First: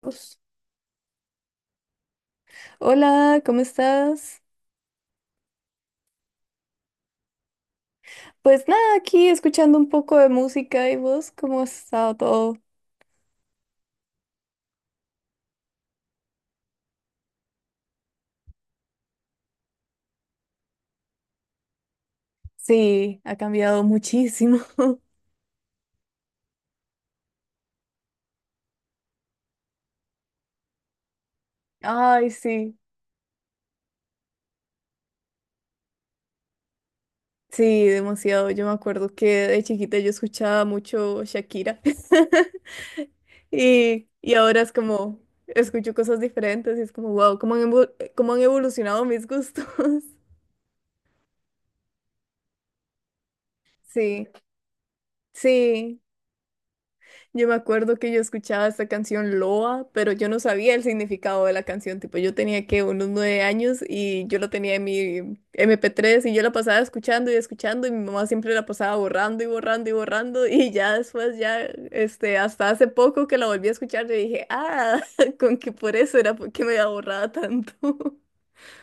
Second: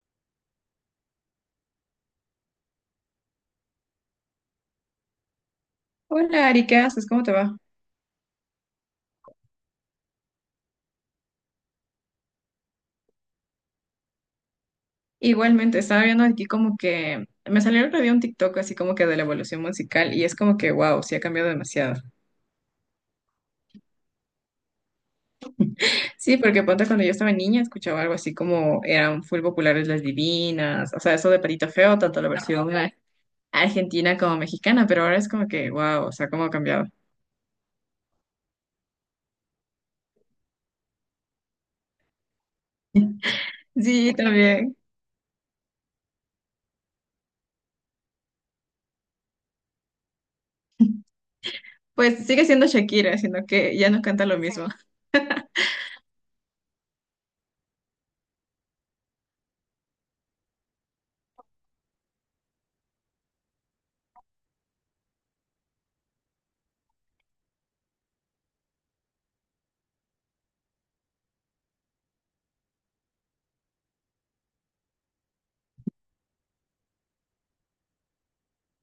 Pues, hola, ¿cómo estás? Hola Ari, ¿qué haces? ¿Cómo te va? Pues nada, aquí escuchando un poco de música y vos, ¿cómo ha estado todo? Igualmente, estaba viendo aquí como que me salió el otro día un TikTok así como que de la evolución musical y es como que wow, sí ha cambiado demasiado. Sí, ha cambiado muchísimo. Sí, porque ponte cuando yo estaba niña escuchaba algo así como eran full populares las divinas, o sea, eso de Patito Feo, tanto la Ay, versión sí, argentina como mexicana, pero ahora es como que wow, o sea, cómo ha cambiado. sí, demasiado. Yo me acuerdo que de chiquita yo escuchaba mucho Shakira y, Sí, y ahora es también. como, escucho cosas diferentes y es como, wow, cómo han evolucionado mis gustos. Pues sigue siendo Shakira, sino que ya no canta Sí, lo mismo. sí. Yo me acuerdo que yo escuchaba esta canción Loa, pero yo no sabía el significado de la canción. Tipo, yo tenía que unos nueve años y yo lo tenía en mi MP3 y yo la pasaba escuchando y escuchando, y mi mamá siempre la pasaba borrando y borrando y borrando. Y ya después ya, este, hasta hace poco que la volví a escuchar, yo dije, ah, con que por eso era, porque me había borrado tanto.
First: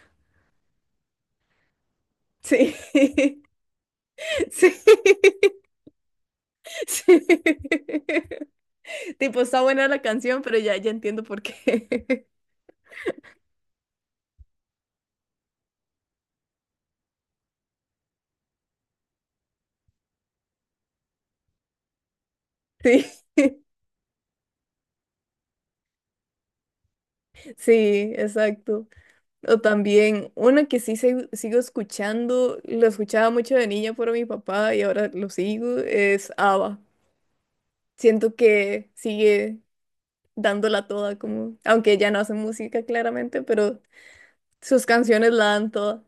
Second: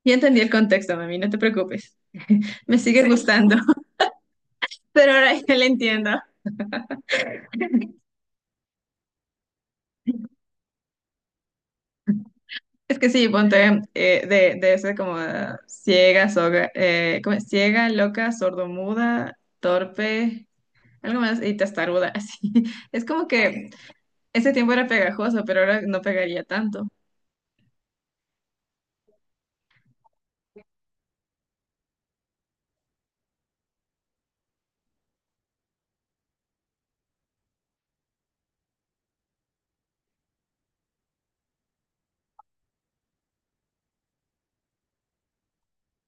Ya entendí el contexto, mami, no te preocupes. Sí, Me sigue gustando, sí, pero ahora ya la entiendo. sí. Tipo, está buena la canción, pero ya, ya entiendo por qué. Es que sí, ponte de ese como ciega, soga, ¿cómo es? Ciega, loca, sordomuda, torpe, algo más, y testaruda, así. Es Sí. como que ese tiempo era pegajoso, pero ahora no pegaría tanto. Sí, exacto. O también una que sí sigo escuchando, lo escuchaba mucho de niña por mi papá y ahora lo sigo, es ABBA. Siento que sigue dándola toda, como, aunque ya no hace música claramente, pero sus canciones la dan toda.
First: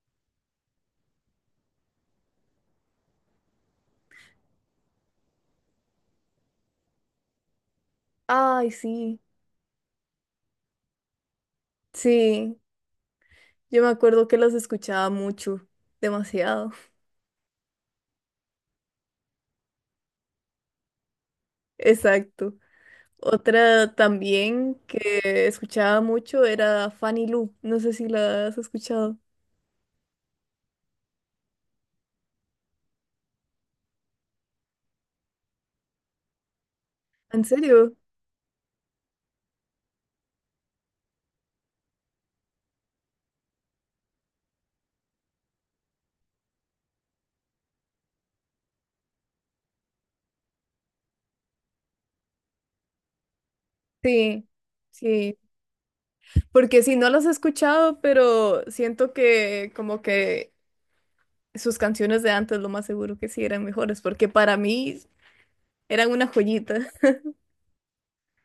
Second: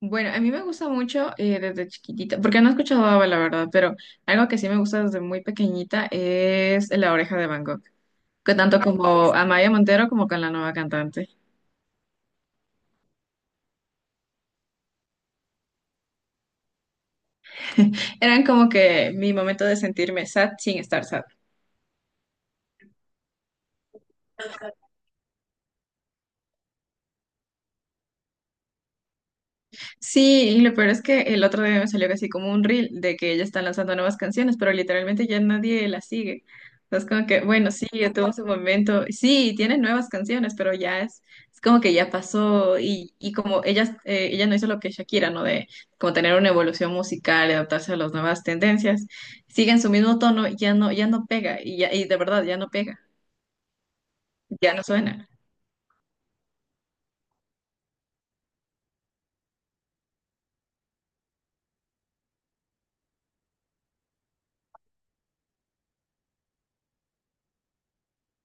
Bueno, a mí me gusta mucho desde chiquitita, porque no he escuchado ABBA, la verdad, pero algo que sí me gusta desde muy pequeñita es La Oreja de Van Gogh, que Ay, tanto sí. como Amaya Montero como con la nueva cantante. Sí, yo me acuerdo que las escuchaba mucho, demasiado. Eran como que mi momento de sentirme sad sin estar sad. Exacto. Otra también que escuchaba mucho era Fanny Lu. No sé si la has escuchado. Sí, y lo peor es que el otro día me salió casi como un reel de que ella está lanzando nuevas canciones, pero literalmente ya nadie la sigue. Entonces como que, ¿En bueno, sí, serio? ya tuvo su momento. Sí, tiene nuevas canciones, pero ya es como que ya pasó y como ella, ella no hizo lo que Shakira, ¿no? De como tener una evolución musical, adaptarse a las nuevas tendencias, sigue en su mismo tono, ya no, ya no pega y, ya, y de verdad ya no pega, Sí, ya no suena. sí, porque si no las he escuchado, pero siento que como que sus canciones de antes lo más seguro que sí eran mejores, porque para mí eran una joyita.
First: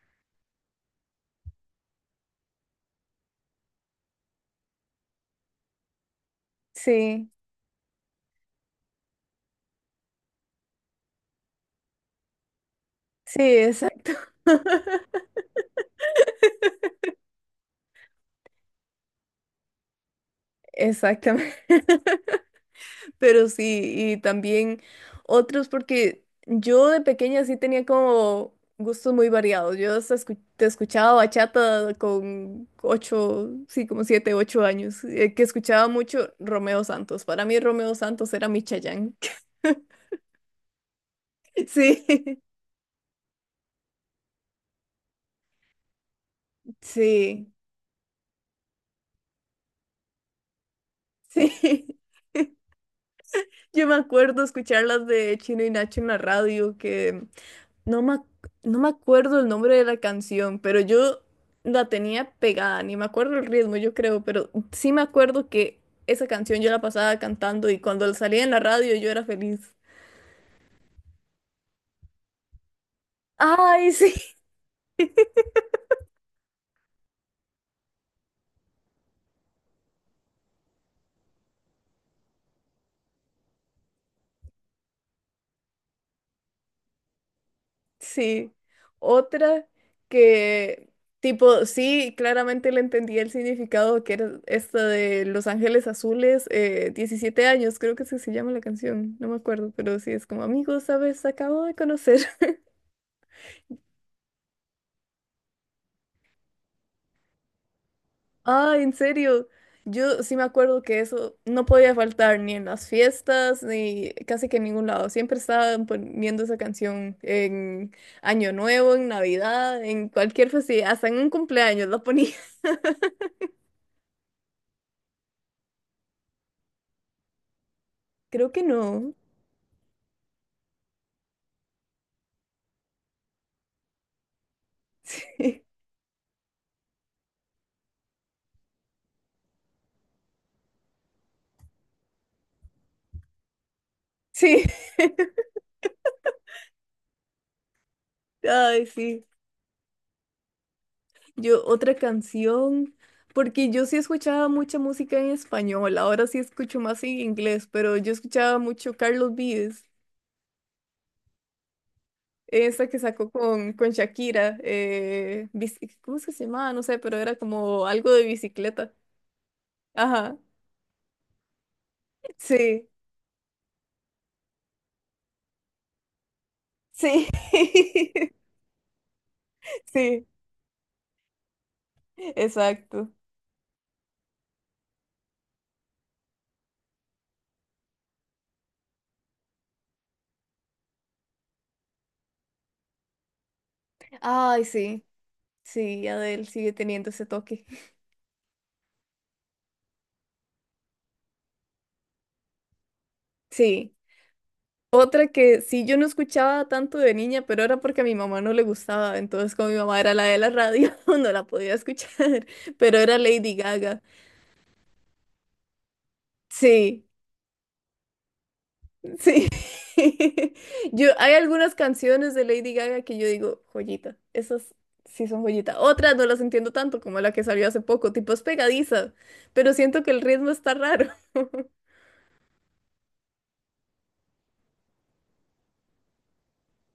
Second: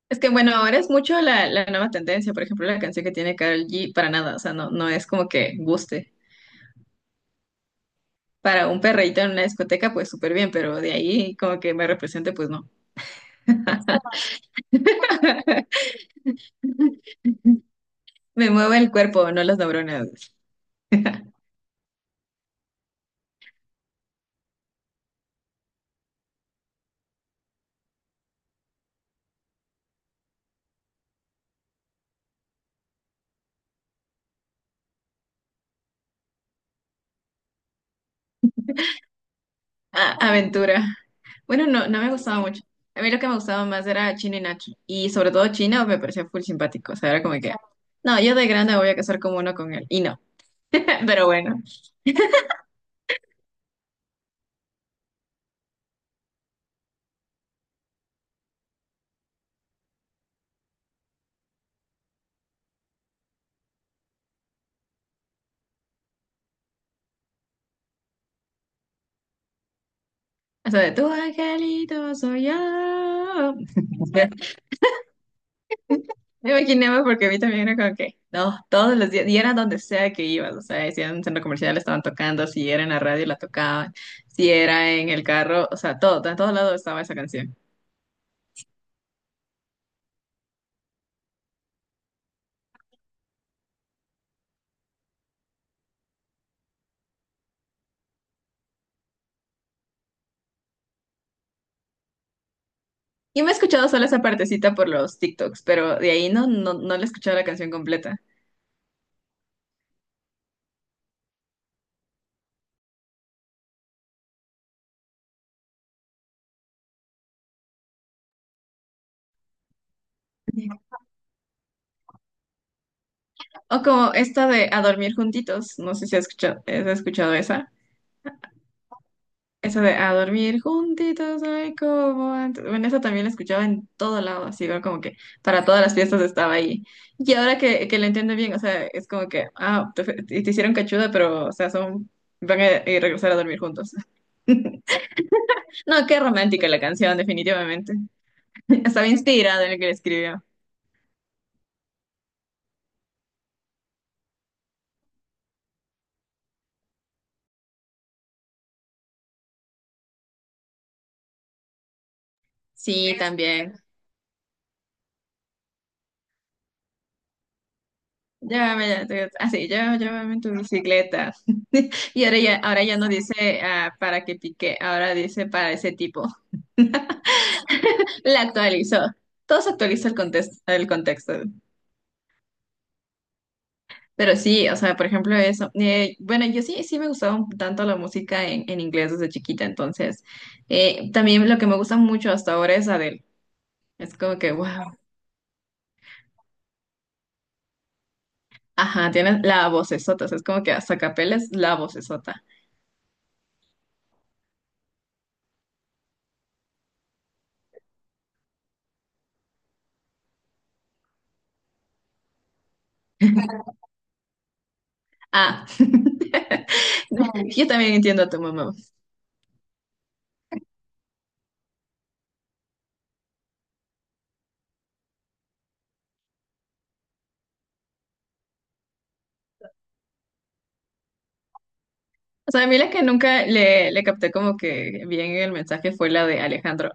Es que bueno, ahora es mucho la nueva tendencia, por ejemplo, la canción que tiene Karol G, para nada, o sea, no, no es como que guste. Sí, Para un perreíto en una discoteca, pues súper bien, pero de ahí como que me represente, pues no. sí, exacto. Me mueve el cuerpo, no las neuronas. Exactamente. Pero sí, y también otros, porque yo de pequeña sí tenía como gustos muy variados. Yo hasta te escuchaba bachata con ocho, sí, como siete, ocho años, que escuchaba mucho Romeo Santos. Para mí Romeo Santos era mi Chayanne. Ah, aventura. Bueno, no, no Sí, me gustaba mucho. A mí lo que me gustaba más era Chino y Nacho, y sobre todo Chino me parecía full simpático, o sea, era como sí, que, no, yo de grande me voy a casar como uno con él, y no. Pero bueno, sí. Yo me acuerdo escuchar las de Chino y Nacho en la radio, que No me, ac- no me acuerdo el nombre de la canción, pero yo la tenía pegada, ni me acuerdo el ritmo, yo creo, pero sí me acuerdo que esa canción yo la pasaba cantando, y cuando la salía en la radio yo era feliz. o sea, de tu angelito soy yo. Ay, sí, Me imaginaba porque a mí también era como que, no, todos los días, y era donde sea que ibas, o sea, si era en un centro comercial estaban tocando, si era en la radio la tocaban, si era en el carro, o sea, todo, en todos lados estaba esa canción. sí. Otra que, tipo, sí, claramente le entendía el significado, que era esta de Los Ángeles Azules, 17 años, creo que así se llama la canción, no me acuerdo, pero sí es como, amigos, ¿sabes? Acabo de conocer. Y me he escuchado solo esa partecita por los TikToks, pero de ahí no le he escuchado la canción completa. Ah, ¿en serio? Yo sí me acuerdo que eso no podía faltar ni en las fiestas, ni casi que en ningún lado. Siempre estaban poniendo esa canción en Año Nuevo, en Navidad, en cualquier festividad, hasta en un cumpleaños la ponía. O como esta de A dormir juntitos, no sé si has escuchado, has escuchado esa. Creo que no. Eso de a dormir juntitos, ay, cómo antes. Bueno, eso también lo escuchaba en todo lado, así igual como que para todas las fiestas estaba ahí. Y ahora que lo entiendo bien, o sea, es como que, ah, te hicieron cachuda, pero, o sea, son, van a regresar a dormir juntos. Sí. Sí. No, qué romántica la canción, definitivamente. Ay, Estaba sí. inspirada en el que la escribió. Yo, otra canción, porque yo sí escuchaba mucha música en español, ahora sí escucho más en inglés, pero yo escuchaba mucho Carlos Vives. Esa que Sí, sacó con, también. con Shakira, ¿cómo es que se llamaba? No sé, pero era como algo de Llévame, bicicleta. ya, te- ah, sí, yo, Llévame Ajá, en tu bicicleta. Y ahora sí, ya no dice ah, para que pique, ahora dice para ese tipo. sí, La actualizó. Todo se actualiza el sí, contexto, el contexto. exacto. Pero sí, o sea, por ejemplo, eso. Bueno, yo sí, sí me gustaba un tanto la música en inglés desde chiquita, entonces. También lo que me gusta mucho hasta ahora es Adele. Es como que, Ay, wow. sí, sí, Adele sigue teniendo ese toque. Ajá, tienes la vocesota, o sea, es como que hasta capela es la vocesota. Sí. Otra que sí yo no escuchaba tanto de niña, pero era porque a mi mamá no le gustaba, entonces como mi mamá era la de la radio, no la podía escuchar, pero era Lady Gaga. Ah. Sí. Yo también entiendo a tu mamá. Sí. Yo, hay algunas canciones de Lady Gaga que yo digo, joyita. Esas sí son joyita. Otras no las entiendo tanto, como la que salió hace poco, tipo, es pegadiza, pero siento que el ritmo está raro. O sea, a mí la que nunca le capté como que bien el mensaje fue la de Alejandro.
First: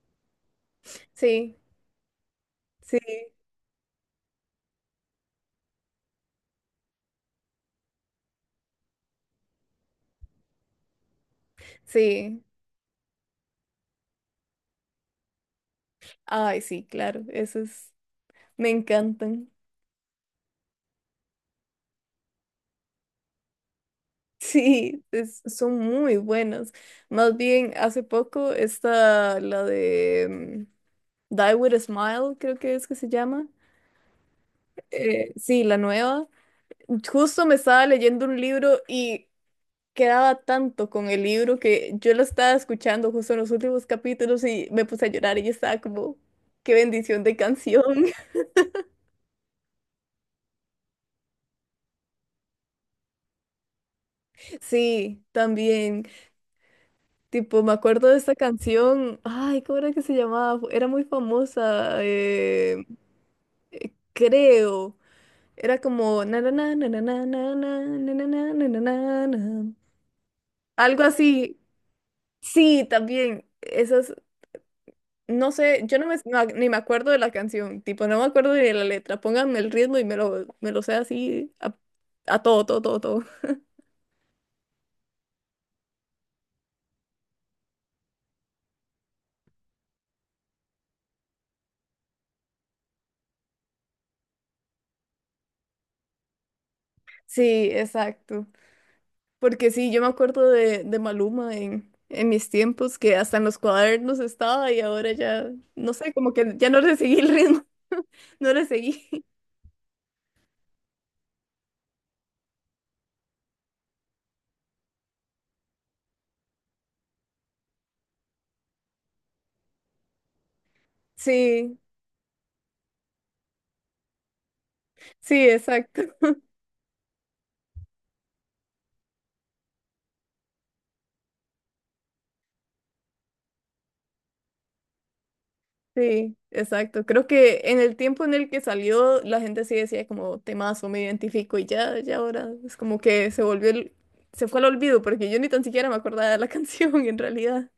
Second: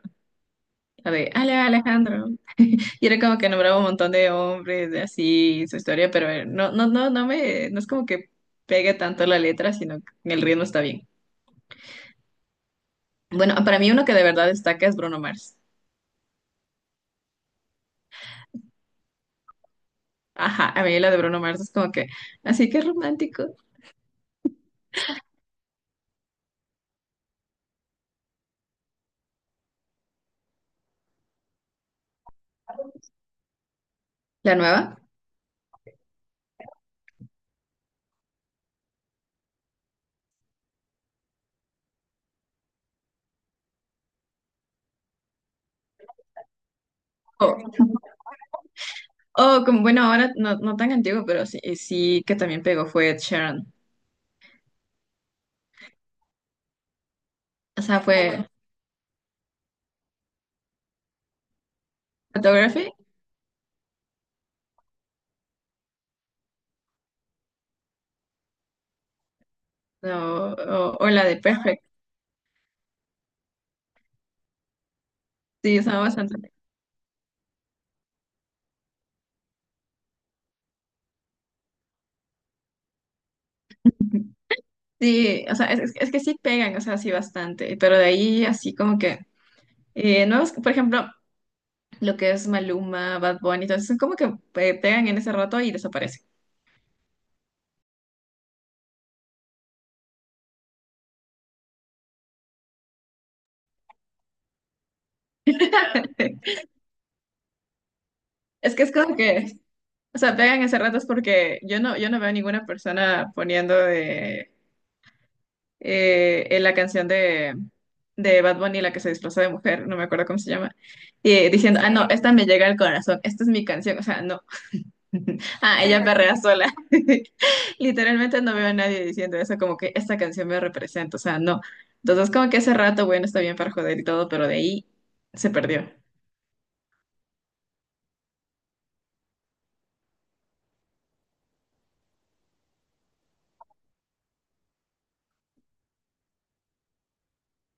La de Sí, Alejandro. sí, Y era como que nombraba un montón de hombres, de así, su historia, pero no es como que pegue tanto la letra, sino que el ritmo está bien. sí. Bueno, para mí uno que de verdad destaca es Bruno Mars. Ay, sí, claro, esas me encantan. Ajá, a mí la de Bruno Mars es como que, así que romántico. Sí, son muy buenas. Más bien, hace poco está la de Die With a Smile, creo que es que se llama. ¿La nueva? Sí, la nueva. Justo me estaba leyendo un libro, y quedaba tanto con el libro, que yo lo estaba escuchando justo en los últimos capítulos y me puse a llorar, y yo estaba como, qué bendición de O canción. o como, bueno, ahora no, no tan antiguo, pero sí, sí que también pegó fue Ed Sheeran. Sí, también. Tipo, me O sea, acuerdo de esta fue canción. Ay, ¿cómo era que se llamaba? Era muy famosa, Photography creo. Era como na na na na na na na na na na na na na na na. no, Algo o la de así. Perfect. Sí, también. Esa es No Sí, sé, yo estaba no me, no- bastante. ni me acuerdo de la canción, tipo, no me acuerdo ni de la letra. Pónganme el ritmo y me lo sé así a todo, todo, todo, todo. Sí, o sea, es que sí pegan, o sea, sí bastante, pero de ahí así como que, nuevos, por ejemplo, lo que es Maluma, Bad Bunny, entonces son como que pegan en ese rato y desaparecen. Sí, exacto. Porque sí, yo me acuerdo de Maluma en mis tiempos, que hasta en los cuadernos estaba, y ahora ya, no sé, como que ya no le seguí el ritmo, no le Es que es seguí. como que, o sea, pegan ese rato es porque yo no, yo no veo ninguna persona poniendo de, en la canción de Bad Bunny, la que se disfrazó de mujer, no me acuerdo cómo se llama, y Sí, diciendo, ah, no, esta me llega al corazón, esta es mi canción, o sea, no. sí, Ah, exacto. ella perrea sola. Literalmente no veo a nadie diciendo eso, como que esta canción me representa, o sea, no. Entonces, como que ese rato, bueno, está bien para joder y todo, pero de ahí se perdió. Sí, exacto. Creo que en el tiempo en el que salió, la gente sí decía como temazo, me identifico, y ya, ya ahora es como que se volvió se fue al olvido, porque yo ni tan siquiera me acordaba de la canción en realidad.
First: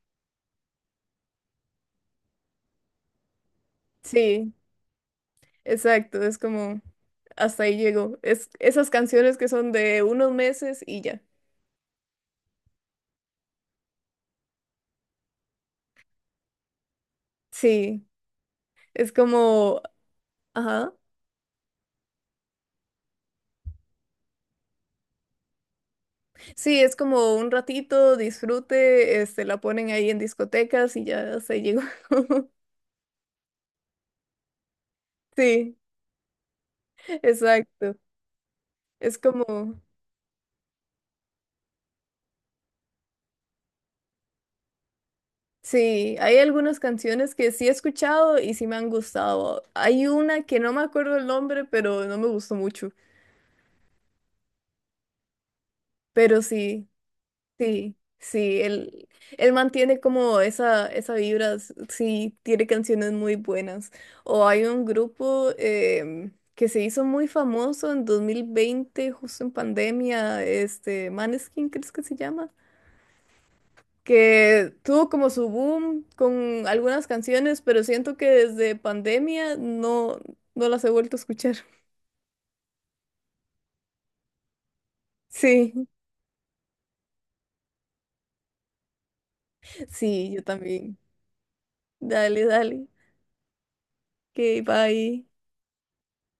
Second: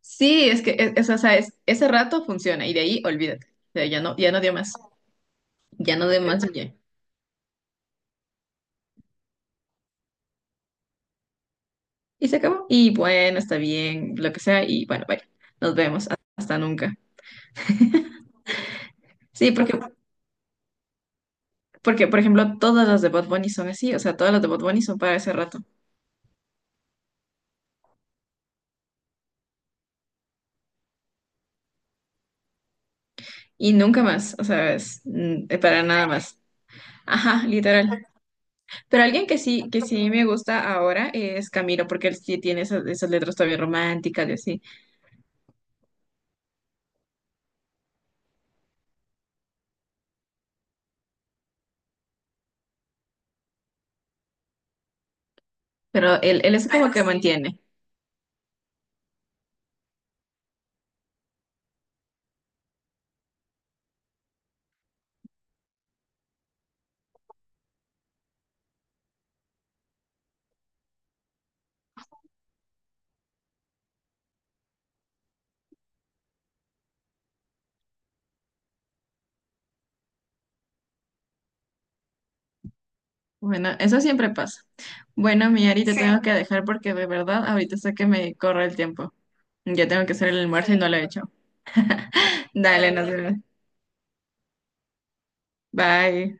Sí, es que es- o sea, es- ese rato funciona y de ahí olvídate. O sea, ya no, ya no Sí, dio más, ya no dio exacto. Es más y ya. como hasta ahí llegó. Es esas canciones que son de unos meses y ya. Y se acabó. Y bueno, está bien, lo que sea, y bueno, bye. Nos vemos. Hasta nunca. Sí, es Sí, porque, como, ajá. porque, por ejemplo, todas las de Bad Bunny son así, o sea, todas las de Bad Bunny son para ese rato. Sí, es como un ratito, disfrute, este, la ponen ahí en discotecas y ya hasta ahí llegó. Y nunca más, o sea, es, Sí, para nada más. Ajá, exacto. literal. Pero Es alguien como que sí me gusta ahora es Camilo, porque él sí tiene esas, esas letras todavía románticas y así. Sí, hay algunas canciones que sí he escuchado y sí me han gustado. Hay una que no me acuerdo el nombre, pero no me gustó mucho. Pero él, Pero él es como sí, Bueno, que sí, mantiene. sí, sí, él mantiene como esa vibra, sí, tiene canciones muy buenas. O hay un grupo que se hizo muy famoso en 2020, justo en pandemia, este, Maneskin, ¿crees que se llama? Que tuvo como su boom con algunas canciones, pero siento que desde pandemia no, no las he vuelto a escuchar. Bueno, eso siempre pasa. Bueno, mi Ari, Sí, te sí. tengo que dejar porque de verdad ahorita sé que me corre el tiempo. Ya tengo que hacer sí, el yo almuerzo y no sí. lo también. he hecho. Dale, dale. Dale, nos vemos. Ok, bye. Bye.